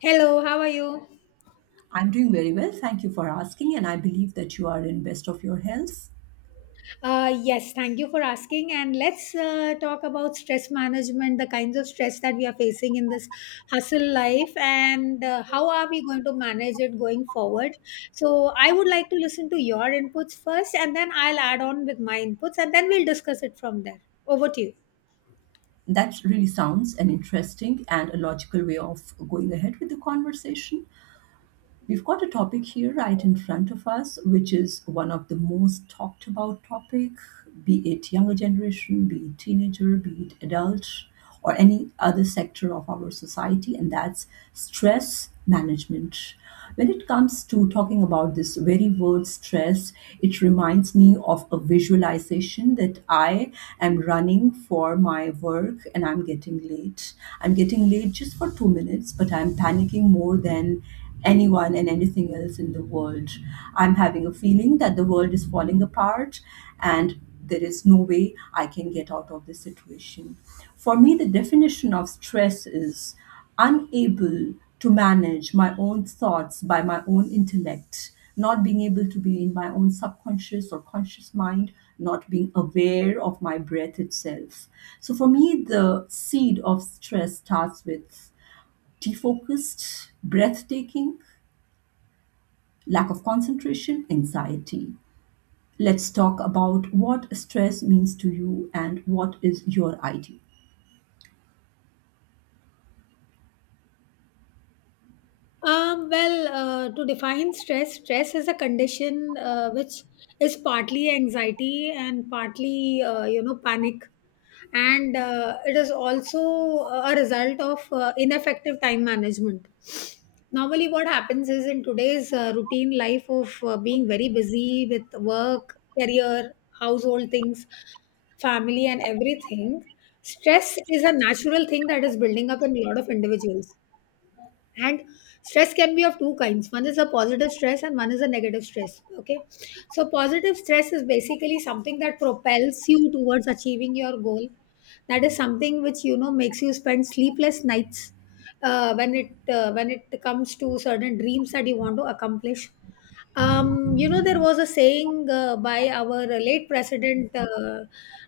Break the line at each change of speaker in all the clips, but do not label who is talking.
Hello, how are you?
I'm doing very well. Thank you for asking. And I believe that you are in best of your health.
Yes, thank you for asking. And let's talk about stress management, the kinds of stress that we are facing in this hustle life, and how are we going to manage it going forward. So, I would like to listen to your inputs first, and then I'll add on with my inputs, and then we'll discuss it from there. Over to you.
That really sounds an interesting and a logical way of going ahead with the conversation. We've got a topic here right in front of us, which is one of the most talked about topic, be it younger generation, be it teenager, be it adult, or any other sector of our society, and that's stress management. When it comes to talking about this very word stress, it reminds me of a visualization that I am running for my work and I'm getting late. I'm getting late just for 2 minutes, but I'm panicking more than anyone and anything else in the world. I'm having a feeling that the world is falling apart and there is no way I can get out of this situation. For me, the definition of stress is unable to manage my own thoughts by my own intellect, not being able to be in my own subconscious or conscious mind, not being aware of my breath itself. So for me, the seed of stress starts with defocused, breathtaking, lack of concentration, anxiety. Let's talk about what stress means to you and what is your idea.
Well, to define stress, is a condition which is partly anxiety and partly, panic. And it is also a result of ineffective time management. Normally, what happens is in today's routine life of being very busy with work, career, household things, family, and everything, stress is a natural thing that is building up in a lot of individuals, and stress can be of two kinds. One is a positive stress and one is a negative stress. Okay, so positive stress is basically something that propels you towards achieving your goal. That is something which, you know, makes you spend sleepless nights when it comes to certain dreams that you want to accomplish. You know, there was a saying by our late president,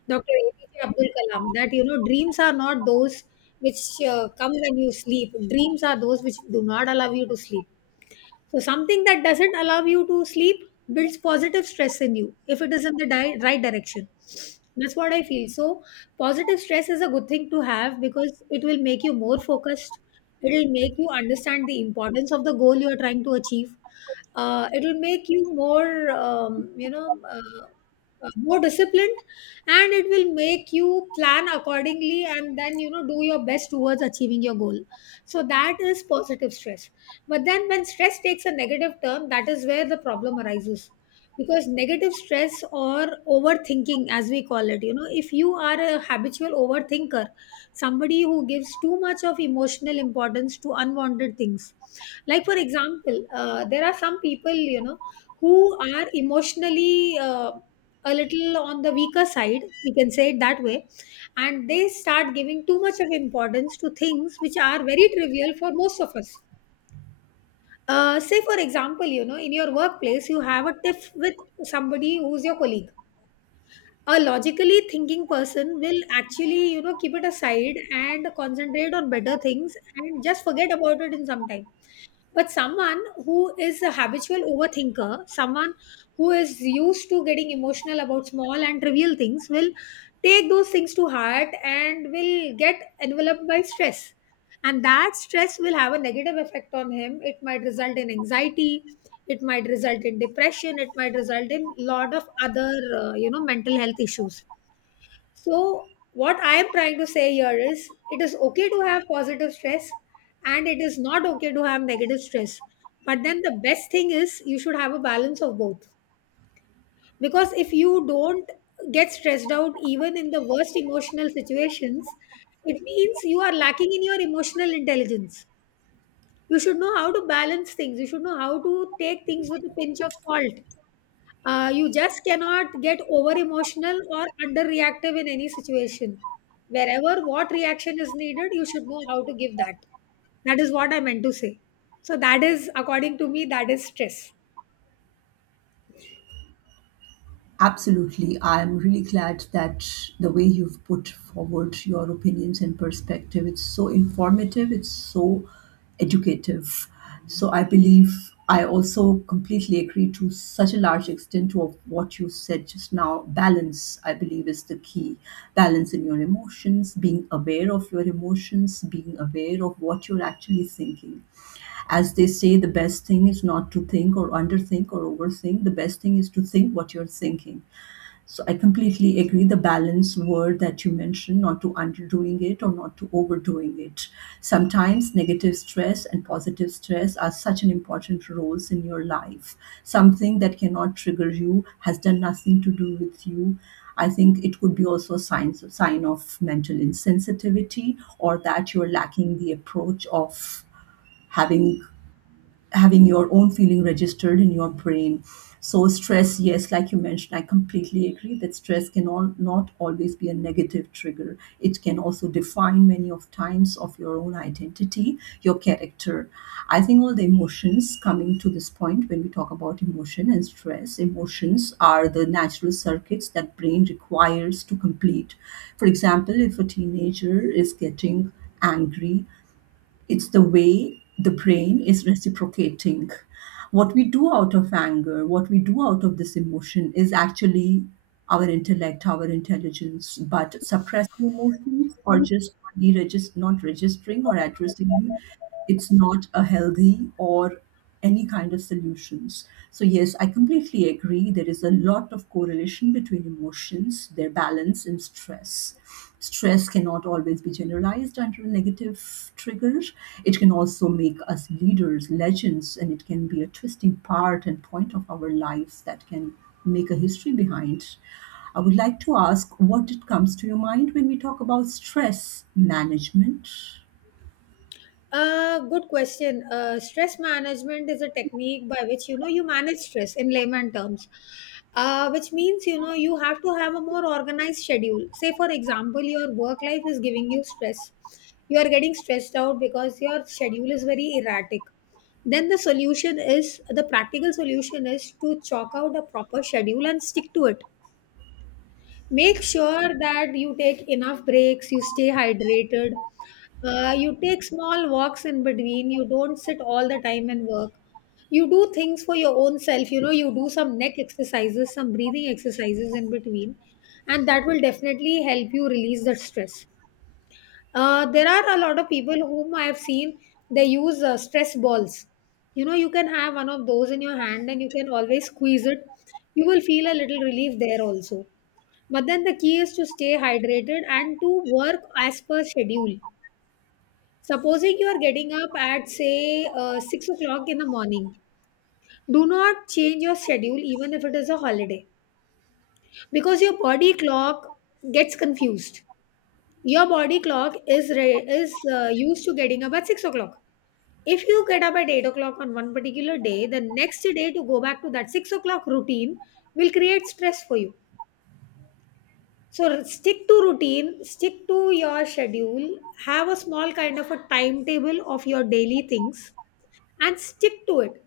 Dr. APJ Abdul Kalam, that, you know, dreams are not those which come when you sleep. Dreams are those which do not allow you to sleep. So, something that doesn't allow you to sleep builds positive stress in you if it is in the right direction. That's what I feel. So, positive stress is a good thing to have because it will make you more focused. It will make you understand the importance of the goal you are trying to achieve. It will make you more, more disciplined, and it will make you plan accordingly, and then, you know, do your best towards achieving your goal. So that is positive stress. But then when stress takes a negative turn, that is where the problem arises. Because negative stress, or overthinking, as we call it, you know, if you are a habitual overthinker, somebody who gives too much of emotional importance to unwanted things. Like, for example, there are some people, you know, who are emotionally a little on the weaker side, we can say it that way, and they start giving too much of importance to things which are very trivial for most of us. Say for example, you know, in your workplace, you have a tiff with somebody who's your colleague. A logically thinking person will actually, you know, keep it aside and concentrate on better things and just forget about it in some time. But someone who is a habitual overthinker, someone who is used to getting emotional about small and trivial things, will take those things to heart and will get enveloped by stress. And that stress will have a negative effect on him. It might result in anxiety, it might result in depression, it might result in lot of other, you know, mental health issues. So, what I am trying to say here is it is okay to have positive stress and it is not okay to have negative stress. But then the best thing is you should have a balance of both. Because if you don't get stressed out even in the worst emotional situations, it means you are lacking in your emotional intelligence. You should know how to balance things, you should know how to take things with a pinch of salt. You just cannot get over emotional or under reactive in any situation. Wherever what reaction is needed, you should know how to give that. That is what I meant to say. So that is, according to me, that is stress.
Absolutely. I'm really glad that the way you've put forward your opinions and perspective, it's so informative, it's so educative. So I believe I also completely agree to such a large extent to of what you said just now. Balance, I believe, is the key. Balance in your emotions, being aware of your emotions, being aware of what you're actually thinking. As they say, the best thing is not to think or underthink or overthink. The best thing is to think what you're thinking, so I completely agree the balance word that you mentioned, not to underdoing it or not to overdoing it. Sometimes negative stress and positive stress are such an important roles in your life. Something that cannot trigger you has done nothing to do with you. I think it could be also a sign, sign of mental insensitivity, or that you're lacking the approach of having having your own feeling registered in your brain. So stress, yes, like you mentioned, I completely agree that stress can all, not always be a negative trigger. It can also define many of times of your own identity, your character. I think all the emotions coming to this point when we talk about emotion and stress, emotions are the natural circuits that brain requires to complete. For example, if a teenager is getting angry, it's the way the brain is reciprocating. What we do out of anger, what we do out of this emotion is actually our intellect, our intelligence, but suppressing emotions or just not registering or addressing, it's not a healthy or any kind of solutions. So, yes, I completely agree. There is a lot of correlation between emotions, their balance, and stress. Stress cannot always be generalized under a negative trigger. It can also make us leaders, legends, and it can be a twisting part and point of our lives that can make a history behind. I would like to ask what it comes to your mind when we talk about stress management.
Good question. Stress management is a technique by which, you know, you manage stress in layman terms, which means, you know, you have to have a more organized schedule. Say, for example, your work life is giving you stress. You are getting stressed out because your schedule is very erratic. Then the solution is, the practical solution is to chalk out a proper schedule and stick to it. Make sure that you take enough breaks, you stay hydrated, you take small walks in between, you don't sit all the time and work. You do things for your own self, you know, you do some neck exercises, some breathing exercises in between, and that will definitely help you release the stress. There are a lot of people whom I have seen, they use stress balls. You know, you can have one of those in your hand and you can always squeeze it. You will feel a little relief there also. But then the key is to stay hydrated and to work as per schedule. Supposing you are getting up at, say, 6 o'clock in the morning, do not change your schedule even if it is a holiday, because your body clock gets confused. Your body clock is, used to getting up at 6 o'clock. If you get up at 8 o'clock on one particular day, the next day to go back to that 6 o'clock routine will create stress for you. So stick to routine, stick to your schedule, have a small kind of a timetable of your daily things and stick to it.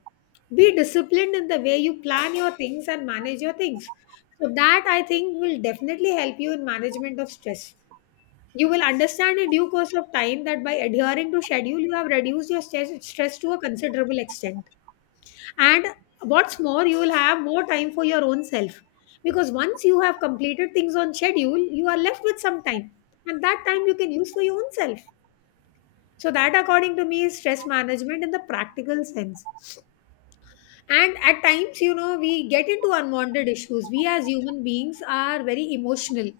Be disciplined in the way you plan your things and manage your things. So that, I think, will definitely help you in management of stress. You will understand in due course of time that by adhering to schedule, you have reduced your stress to a considerable extent, and what's more, you will have more time for your own self, because once you have completed things on schedule, you are left with some time, and that time you can use for your own self. So that, according to me, is stress management in the practical sense. And at times, you know, we get into unwanted issues. We as human beings are very emotional,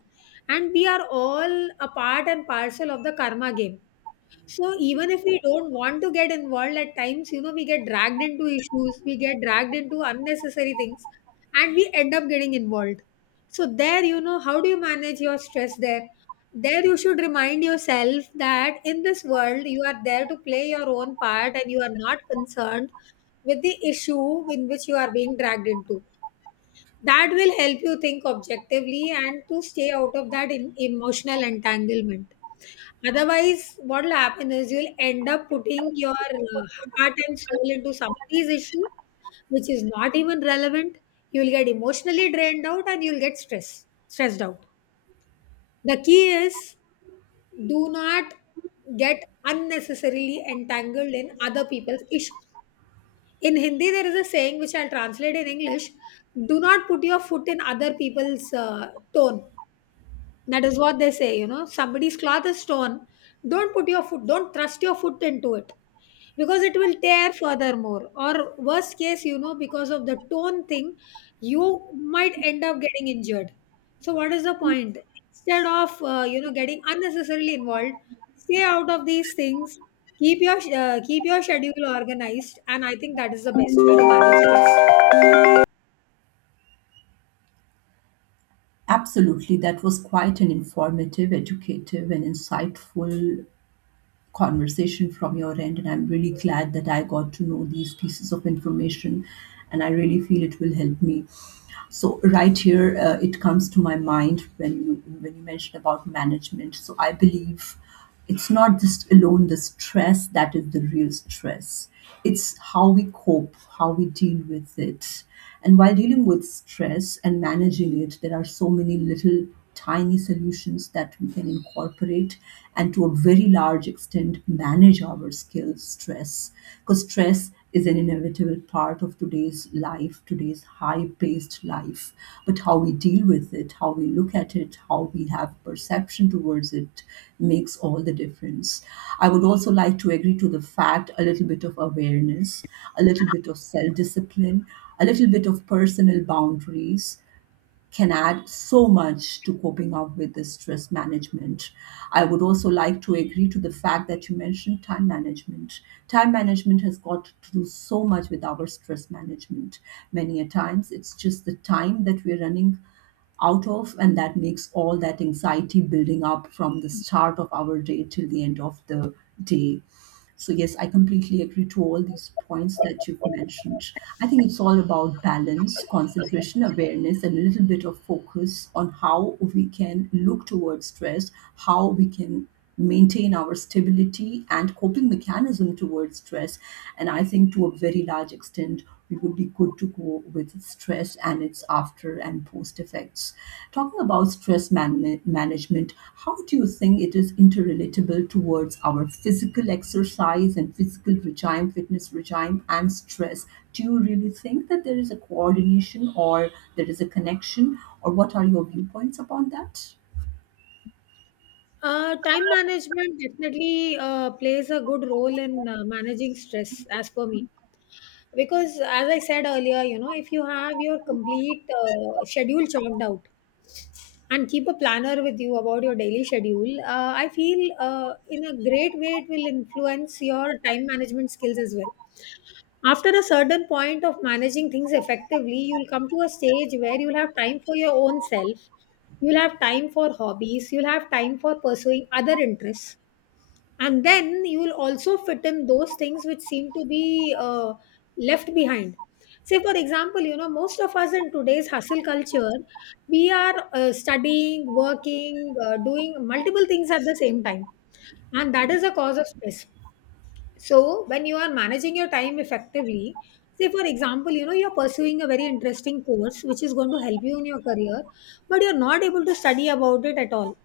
and we are all a part and parcel of the karma game. So even if we don't want to get involved at times, you know, we get dragged into issues, we get dragged into unnecessary things, and we end up getting involved. So there, you know, how do you manage your stress there? There you should remind yourself that in this world you are there to play your own part and you are not concerned with the issue in which you are being dragged into. That will help you think objectively and to stay out of that in emotional entanglement. Otherwise, what will happen is you'll end up putting your heart and soul into somebody's issue, which is not even relevant. You'll get emotionally drained out and you'll get stressed out. The key is do not get unnecessarily entangled in other people's issues. In Hindi, there is a saying which I'll translate in English: do not put your foot in other people's tone. That is what they say, you know, somebody's cloth is torn. Don't put your foot, don't thrust your foot into it, because it will tear furthermore. Or, worst case, you know, because of the tone thing, you might end up getting injured. So, what is the point? Instead of, you know, getting unnecessarily involved, stay out of these things. Keep your keep your schedule organized, and I think that is the best way to manage this.
Absolutely, that was quite an informative, educative, and insightful conversation from your end. And I'm really glad that I got to know these pieces of information, and I really feel it will help me. So right here, it comes to my mind when you mentioned about management. So I believe it's not just alone the stress that is the real stress. It's how we cope, how we deal with it. And while dealing with stress and managing it, there are so many little tiny solutions that we can incorporate and to a very large extent manage our skills stress, because stress is an inevitable part of today's life, today's high paced life. But how we deal with it, how we look at it, how we have perception towards it makes all the difference. I would also like to agree to the fact a little bit of awareness, a little bit of self discipline, a little bit of personal boundaries can add so much to coping up with the stress management. I would also like to agree to the fact that you mentioned time management. Time management has got to do so much with our stress management. Many a times it's just the time that we're running out of, and that makes all that anxiety building up from the start of our day till the end of the day. So yes, I completely agree to all these points that you've mentioned. I think it's all about balance, concentration, awareness, and a little bit of focus on how we can look towards stress, how we can maintain our stability and coping mechanism towards stress. And I think to a very large extent, we would be good to go with stress and its after and post effects. Talking about management, how do you think it is interrelatable towards our physical exercise and physical regime, fitness regime, and stress? Do you really think that there is a coordination or there is a connection, or what are your viewpoints upon that?
Time management definitely plays a good role in managing stress, as per me. Because, as I said earlier, you know, if you have your complete schedule chalked out and keep a planner with you about your daily schedule, I feel in a great way it will influence your time management skills as well. After a certain point of managing things effectively, you'll come to a stage where you'll have time for your own self, you'll have time for hobbies, you'll have time for pursuing other interests, and then you will also fit in those things which seem to be left behind. Say, for example, you know, most of us in today's hustle culture, we are studying, working, doing multiple things at the same time, and that is a cause of stress. So when you are managing your time effectively, say for example, you know, you're pursuing a very interesting course which is going to help you in your career, but you're not able to study about it at all.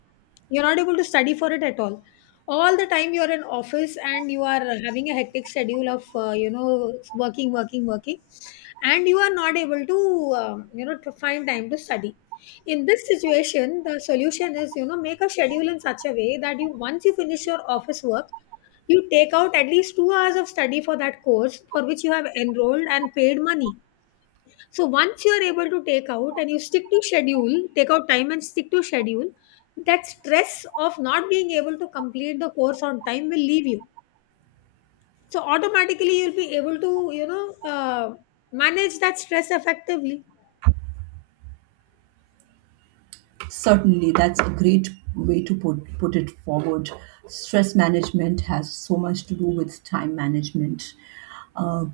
You're not able to study for it at all. All the time you're in office and you are having a hectic schedule of you know, working, working, working, and you are not able to you know, to find time to study. In this situation the solution is, you know, make a schedule in such a way that you, once you finish your office work, you take out at least 2 hours of study for that course for which you have enrolled and paid money. So once you are able to take out and you stick to schedule, take out time and stick to schedule, that stress of not being able to complete the course on time will leave you. So automatically you'll be able to, you know, manage that stress effectively.
Certainly, that's a great way to put it forward. Stress management has so much to do with time management. Uh,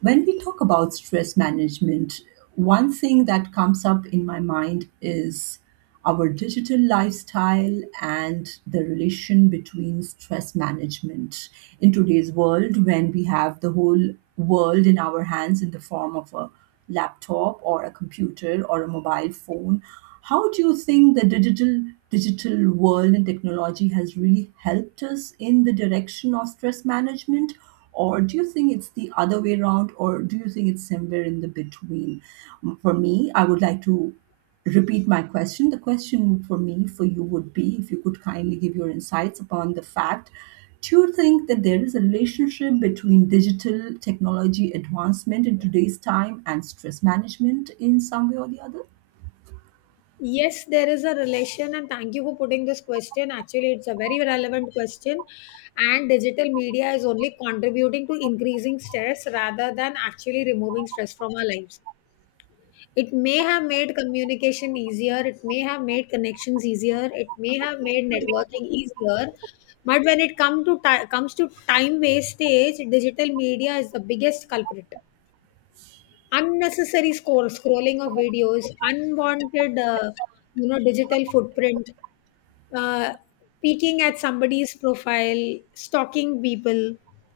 when we talk about stress management, one thing that comes up in my mind is our digital lifestyle and the relation between stress management in today's world, when we have the whole world in our hands in the form of a laptop or a computer or a mobile phone. How do you think the digital world and technology has really helped us in the direction of stress management, or do you think it's the other way around, or do you think it's somewhere in the between? For me, I would like to repeat my question. The question for me, for you, would be: if you could kindly give your insights upon the fact, do you think that there is a relationship between digital technology advancement in today's time and stress management in some way or the other?
Yes, there is a relation, and thank you for putting this question. Actually, it's a very relevant question, and digital media is only contributing to increasing stress rather than actually removing stress from our lives. It may have made communication easier, it may have made connections easier, it may have made networking easier, but when it come to ti- comes to time wastage, digital media is the biggest culprit. Unnecessary scrolling of videos, unwanted, you know, digital footprint, uh, peeking at somebody's profile, stalking people,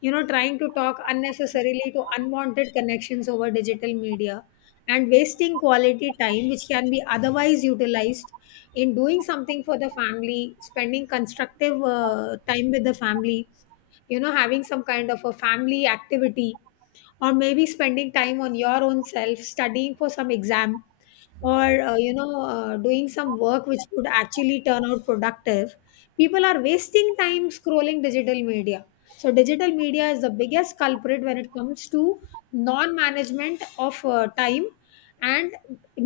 you know, trying to talk unnecessarily to unwanted connections over digital media, and wasting quality time which can be otherwise utilized in doing something for the family, spending constructive time with the family, you know, having some kind of a family activity, or maybe spending time on your own self studying for some exam, or you know, doing some work which could actually turn out productive. People are wasting time scrolling digital media. So digital media is the biggest culprit when it comes to non management of time, and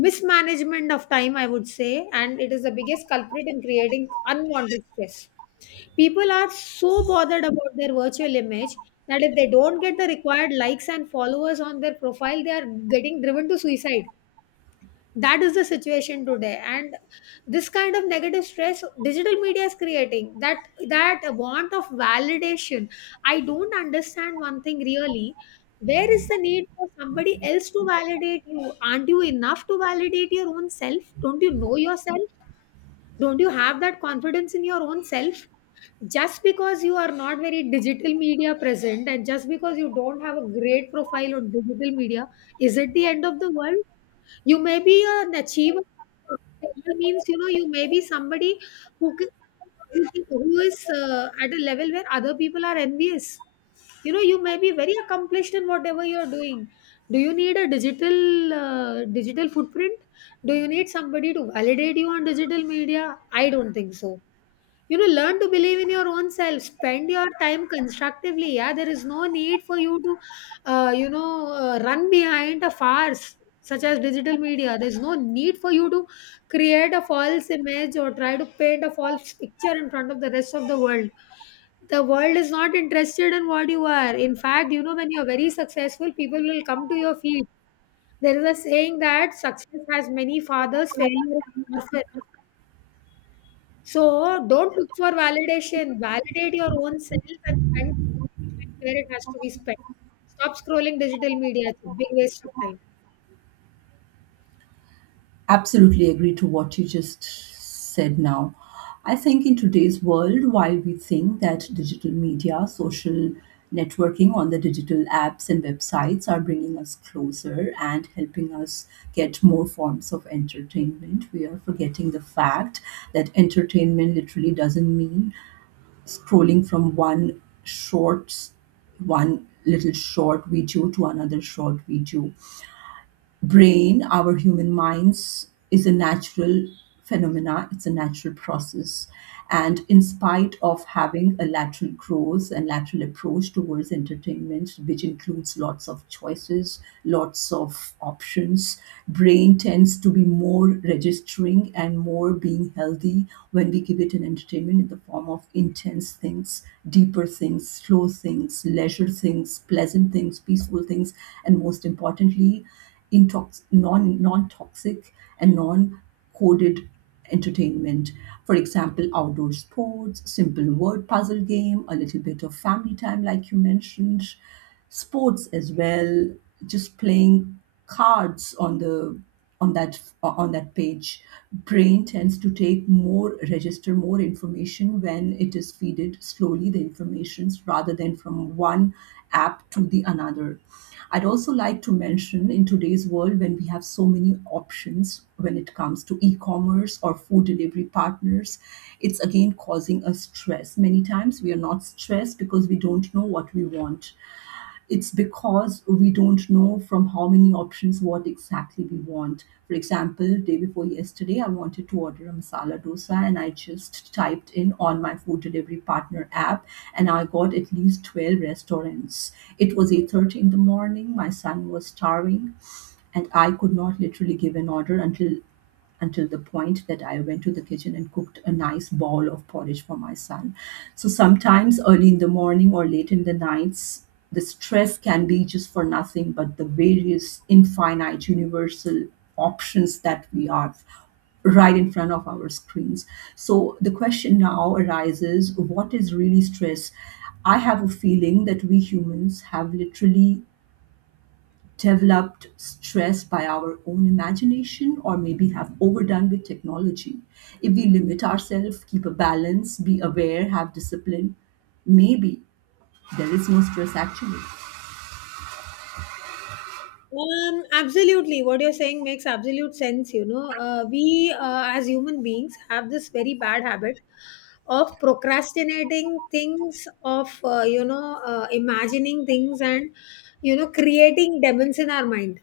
mismanagement of time, I would say, and it is the biggest culprit in creating unwanted stress. People are so bothered about their virtual image that if they don't get the required likes and followers on their profile, they are getting driven to suicide. That is the situation today, and this kind of negative stress digital media is creating, that want of validation. I don't understand one thing really. Where is the need for somebody else to validate you? Aren't you enough to validate your own self? Don't you know yourself? Don't you have that confidence in your own self? Just because you are not very digital media present and just because you don't have a great profile on digital media, is it the end of the world? You may be an achiever. Achiever means, you know, you may be somebody who can, who is at a level where other people are envious. You know, you may be very accomplished in whatever you are doing. Do you need a digital digital footprint? Do you need somebody to validate you on digital media? I don't think so. You know, learn to believe in your own self, spend your time constructively. Yeah, there is no need for you to you know, run behind a farce such as digital media. There's no need for you to create a false image or try to paint a false picture in front of the rest of the world. The world is not interested in what you are. In fact, you know, when you're very successful, people will come to your feet. There is a saying that success has many fathers, failure is an orphan. So, don't look for validation. Validate your own self and spend quality time where it has to be spent. Stop scrolling digital media. It's a big waste of time.
Absolutely agree to what you just said now. I think in today's world, while we think that digital media, social networking on the digital apps and websites are bringing us closer and helping us get more forms of entertainment, we are forgetting the fact that entertainment literally doesn't mean scrolling from one little short video to another short video. Brain, our human minds, is a natural phenomena. It's a natural process. And in spite of having a lateral growth and lateral approach towards entertainment, which includes lots of choices, lots of options, brain tends to be more registering and more being healthy when we give it an entertainment in the form of intense things, deeper things, slow things, leisure things, pleasant things, peaceful things, and most importantly, non toxic and non coded entertainment. For example, outdoor sports, simple word puzzle game, a little bit of family time, like you mentioned, sports as well, just playing cards on the on that page. Brain tends to take more register more information when it is feeded slowly the informations rather than from one app to the another. I'd also like to mention in today's world when we have so many options when it comes to e-commerce or food delivery partners, it's again causing us stress. Many times we are not stressed because we don't know what we want. It's because we don't know from how many options what exactly we want. For example, day before yesterday, I wanted to order a masala dosa and I just typed in on my food delivery partner app, and I got at least 12 restaurants. It was 8:30 in the morning, my son was starving, and I could not literally give an order until the point that I went to the kitchen and cooked a nice bowl of porridge for my son. So sometimes early in the morning or late in the nights, the stress can be just for nothing but the various infinite universal options that we are right in front of our screens. So the question now arises, what is really stress? I have a feeling that we humans have literally developed stress by our own imagination, or maybe have overdone with technology. If we limit ourselves, keep a balance, be aware, have discipline, maybe there is no stress actually.
Absolutely. What you're saying makes absolute sense. You know, we, as human beings have this very bad habit of procrastinating things, of you know, imagining things, and you know, creating demons in our mind.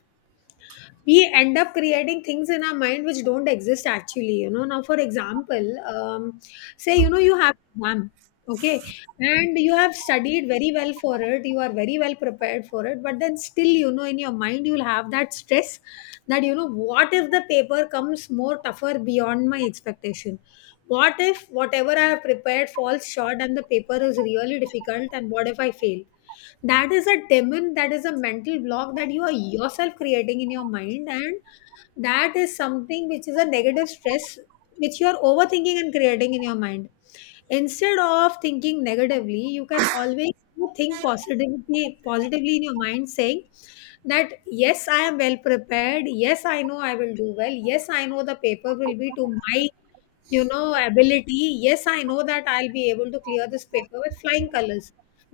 We end up creating things in our mind which don't exist actually. You know, now for example, say, you know, you have exam, okay, and you have studied very well for it, you are very well prepared for it, but then still, you know, in your mind you'll have that stress that, you know, what if the paper comes more tougher beyond my expectation, what if whatever I have prepared falls short and the paper is really difficult, and what if I fail? That is a demon, that is a mental block that you are yourself creating in your mind, and that is something which is a negative stress which you are overthinking and creating in your mind. Instead of thinking negatively, you can always think positively in your mind, saying that yes, I am well prepared, yes, I know I will do well, yes, I know the paper will be to my, you know, ability, yes, I know that I'll be able to clear this paper with flying colors.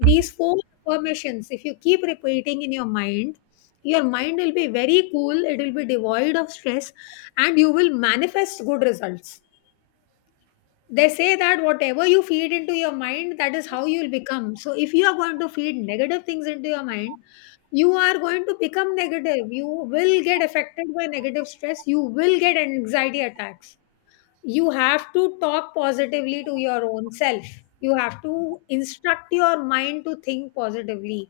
These four affirmations, if you keep repeating in your mind, your mind will be very cool, it will be devoid of stress, and you will manifest good results. They say that whatever you feed into your mind, that is how you'll become. So if you are going to feed negative things into your mind, you are going to become negative, you will get affected by negative stress, you will get anxiety attacks. You have to talk positively to your own self, you have to instruct your mind to think positively.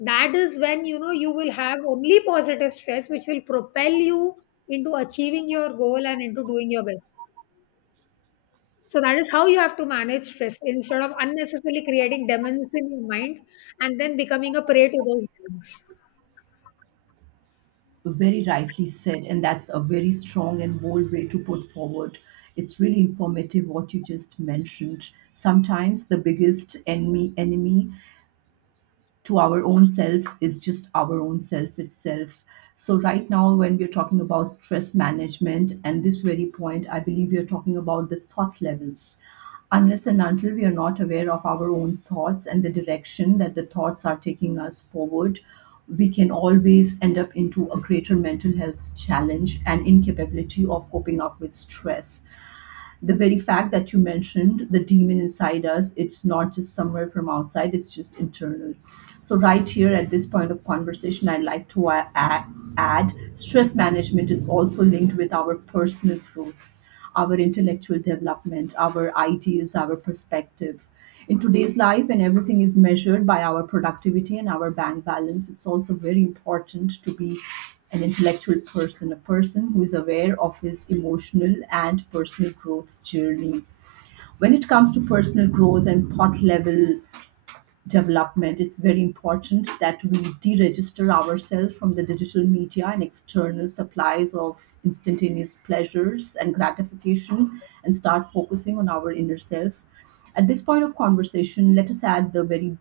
That is when, you know, you will have only positive stress which will propel you into achieving your goal and into doing your best. So that is how you have to manage stress instead of unnecessarily creating demons in your mind and then becoming a prey to those demons.
Very rightly said, and that's a very strong and bold way to put forward. It's really informative what you just mentioned. Sometimes the biggest enemy to our own self is just our own self itself. So, right now, when we're talking about stress management and this very point, I believe we are talking about the thought levels. Unless and until we are not aware of our own thoughts and the direction that the thoughts are taking us forward, we can always end up into a greater mental health challenge and incapability of coping up with stress. The very fact that you mentioned the demon inside us, it's not just somewhere from outside, it's just internal. So right here at this point of conversation, I'd like to add, stress management is also linked with our personal growth, our intellectual development, our ideas, our perspective. In today's life and everything is measured by our productivity and our bank balance, it's also very important to be an intellectual person, a person who is aware of his emotional and personal growth journey. When it comes to personal growth and thought level development, it's very important that we deregister ourselves from the digital media and external supplies of instantaneous pleasures and gratification and start focusing on our inner self. At this point of conversation, let us add the very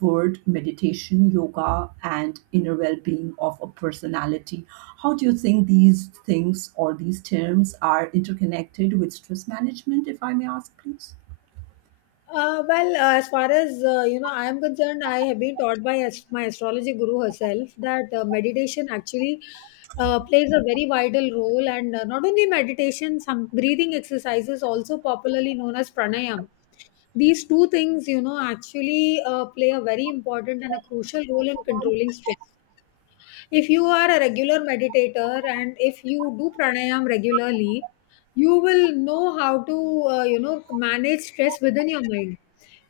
word meditation, yoga, and inner well being of a personality. How do you think these things or these terms are interconnected with stress management, if I may ask, please?
Well, as far as you know, I am concerned, I have been taught by my astrology guru herself that meditation actually plays a very vital role, and not only meditation, some breathing exercises, also popularly known as pranayam. These two things, you know, actually play a very important and a crucial role in controlling stress. If you are a regular meditator and if you do pranayam regularly, you will know how to you know, manage stress within your mind.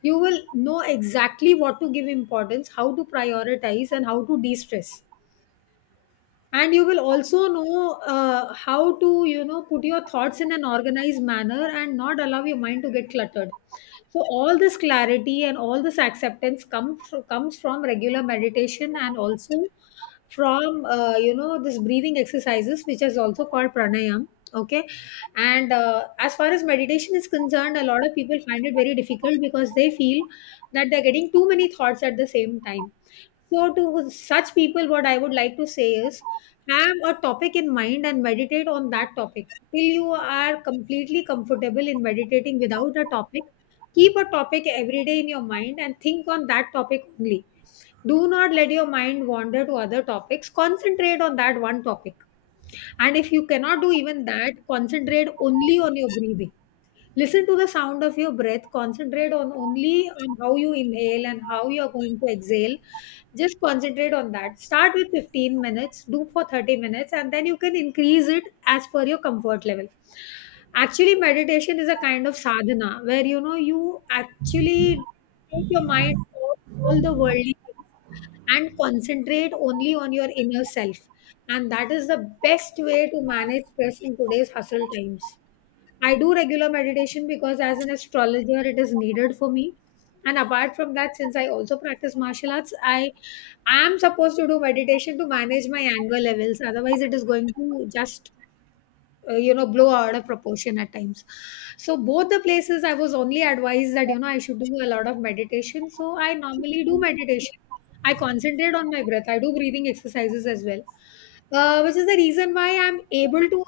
You will know exactly what to give importance, how to prioritize, and how to de-stress, and you will also know how to, you know, put your thoughts in an organized manner and not allow your mind to get cluttered. So all this clarity and all this acceptance comes from regular meditation and also from you know, this breathing exercises which is also called pranayam. Okay. And as far as meditation is concerned, a lot of people find it very difficult because they feel that they're getting too many thoughts at the same time. So to such people, what I would like to say is have a topic in mind and meditate on that topic till you are completely comfortable in meditating without a topic. Keep a topic every day in your mind and think on that topic only. Do not let your mind wander to other topics, concentrate on that one topic. And if you cannot do even that, concentrate only on your breathing. Listen to the sound of your breath. Concentrate on only on how you inhale and how you're going to exhale. Just concentrate on that. Start with 15 minutes, do for 30 minutes, and then you can increase it as per your comfort level. Actually, meditation is a kind of sadhana where, you know, you actually take your mind off all the worldly things and concentrate only on your inner self. And that is the best way to manage stress in today's hustle times. I do regular meditation because as an astrologer it is needed for me. And apart from that, since I also practice martial arts, I am supposed to do meditation to manage my anger levels. Otherwise, it is going to just you know, blow out of proportion at times. So both the places I was only advised that, you know, I should do a lot of meditation. So I normally do meditation. I concentrate on my breath. I do breathing exercises as well, which is the reason why I'm able to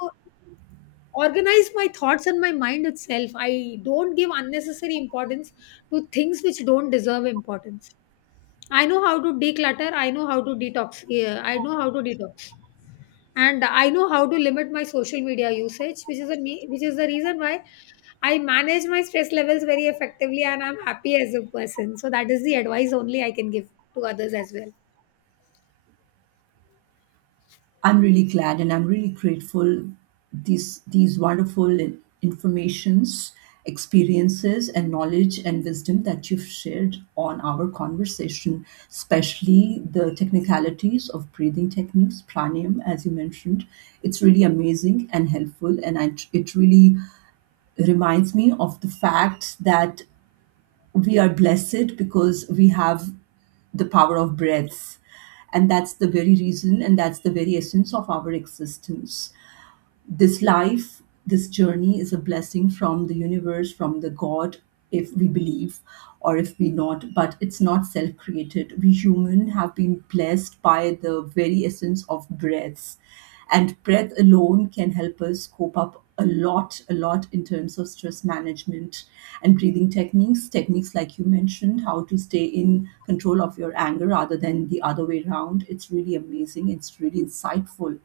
organize my thoughts and my mind itself. I don't give unnecessary importance to things which don't deserve importance. I know how to declutter, I know how to detox. Yeah, I know how to detox, and I know how to limit my social media usage, which is which is the reason why I manage my stress levels very effectively and I'm happy as a person. So that is the advice only I can give to others as well.
I'm really glad and I'm really grateful these wonderful informations, experiences and knowledge and wisdom that you've shared on our conversation, especially the technicalities of breathing techniques, pranayam as you mentioned. It's really amazing and helpful, and I, it really reminds me of the fact that we are blessed because we have the power of breaths. And that's the very reason and that's the very essence of our existence. This life, this journey is a blessing from the universe, from the God, if we believe or if we not, but it's not self created. We human have been blessed by the very essence of breaths, and breath alone can help us cope up a lot in terms of stress management and breathing techniques. Techniques like you mentioned, how to stay in control of your anger rather than the other way around. It's really amazing, it's really insightful,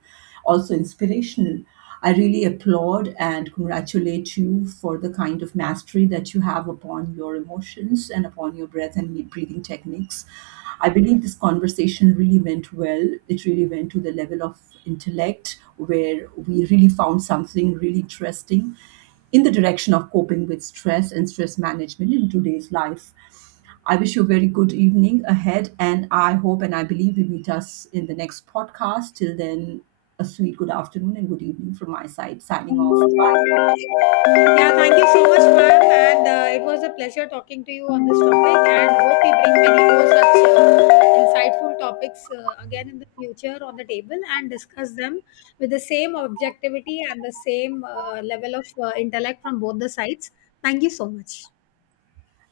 also inspirational. I really applaud and congratulate you for the kind of mastery that you have upon your emotions and upon your breath and breathing techniques. I believe this conversation really went well. It really went to the level of intellect where we really found something really interesting in the direction of coping with stress and stress management in today's life. I wish you a very good evening ahead, and I hope and I believe we meet us in the next podcast. Till then, a sweet good afternoon and good evening from my side. Signing off. Bye.
Yeah, thank you so much, ma'am. And it was a pleasure talking to you on this topic. And hope we bring many more such insightful topics again in the future on the table and discuss them with the same objectivity and the same level of intellect from both the sides. Thank you so much.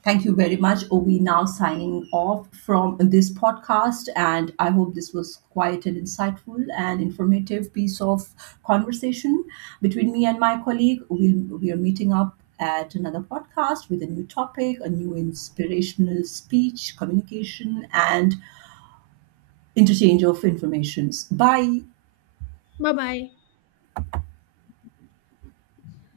Thank you very much. Ovi now signing off from this podcast, and I hope this was quite an insightful and informative piece of conversation between me and my colleague. We are meeting up at another podcast with a new topic, a new inspirational speech, communication, and interchange of informations by
Bye bye.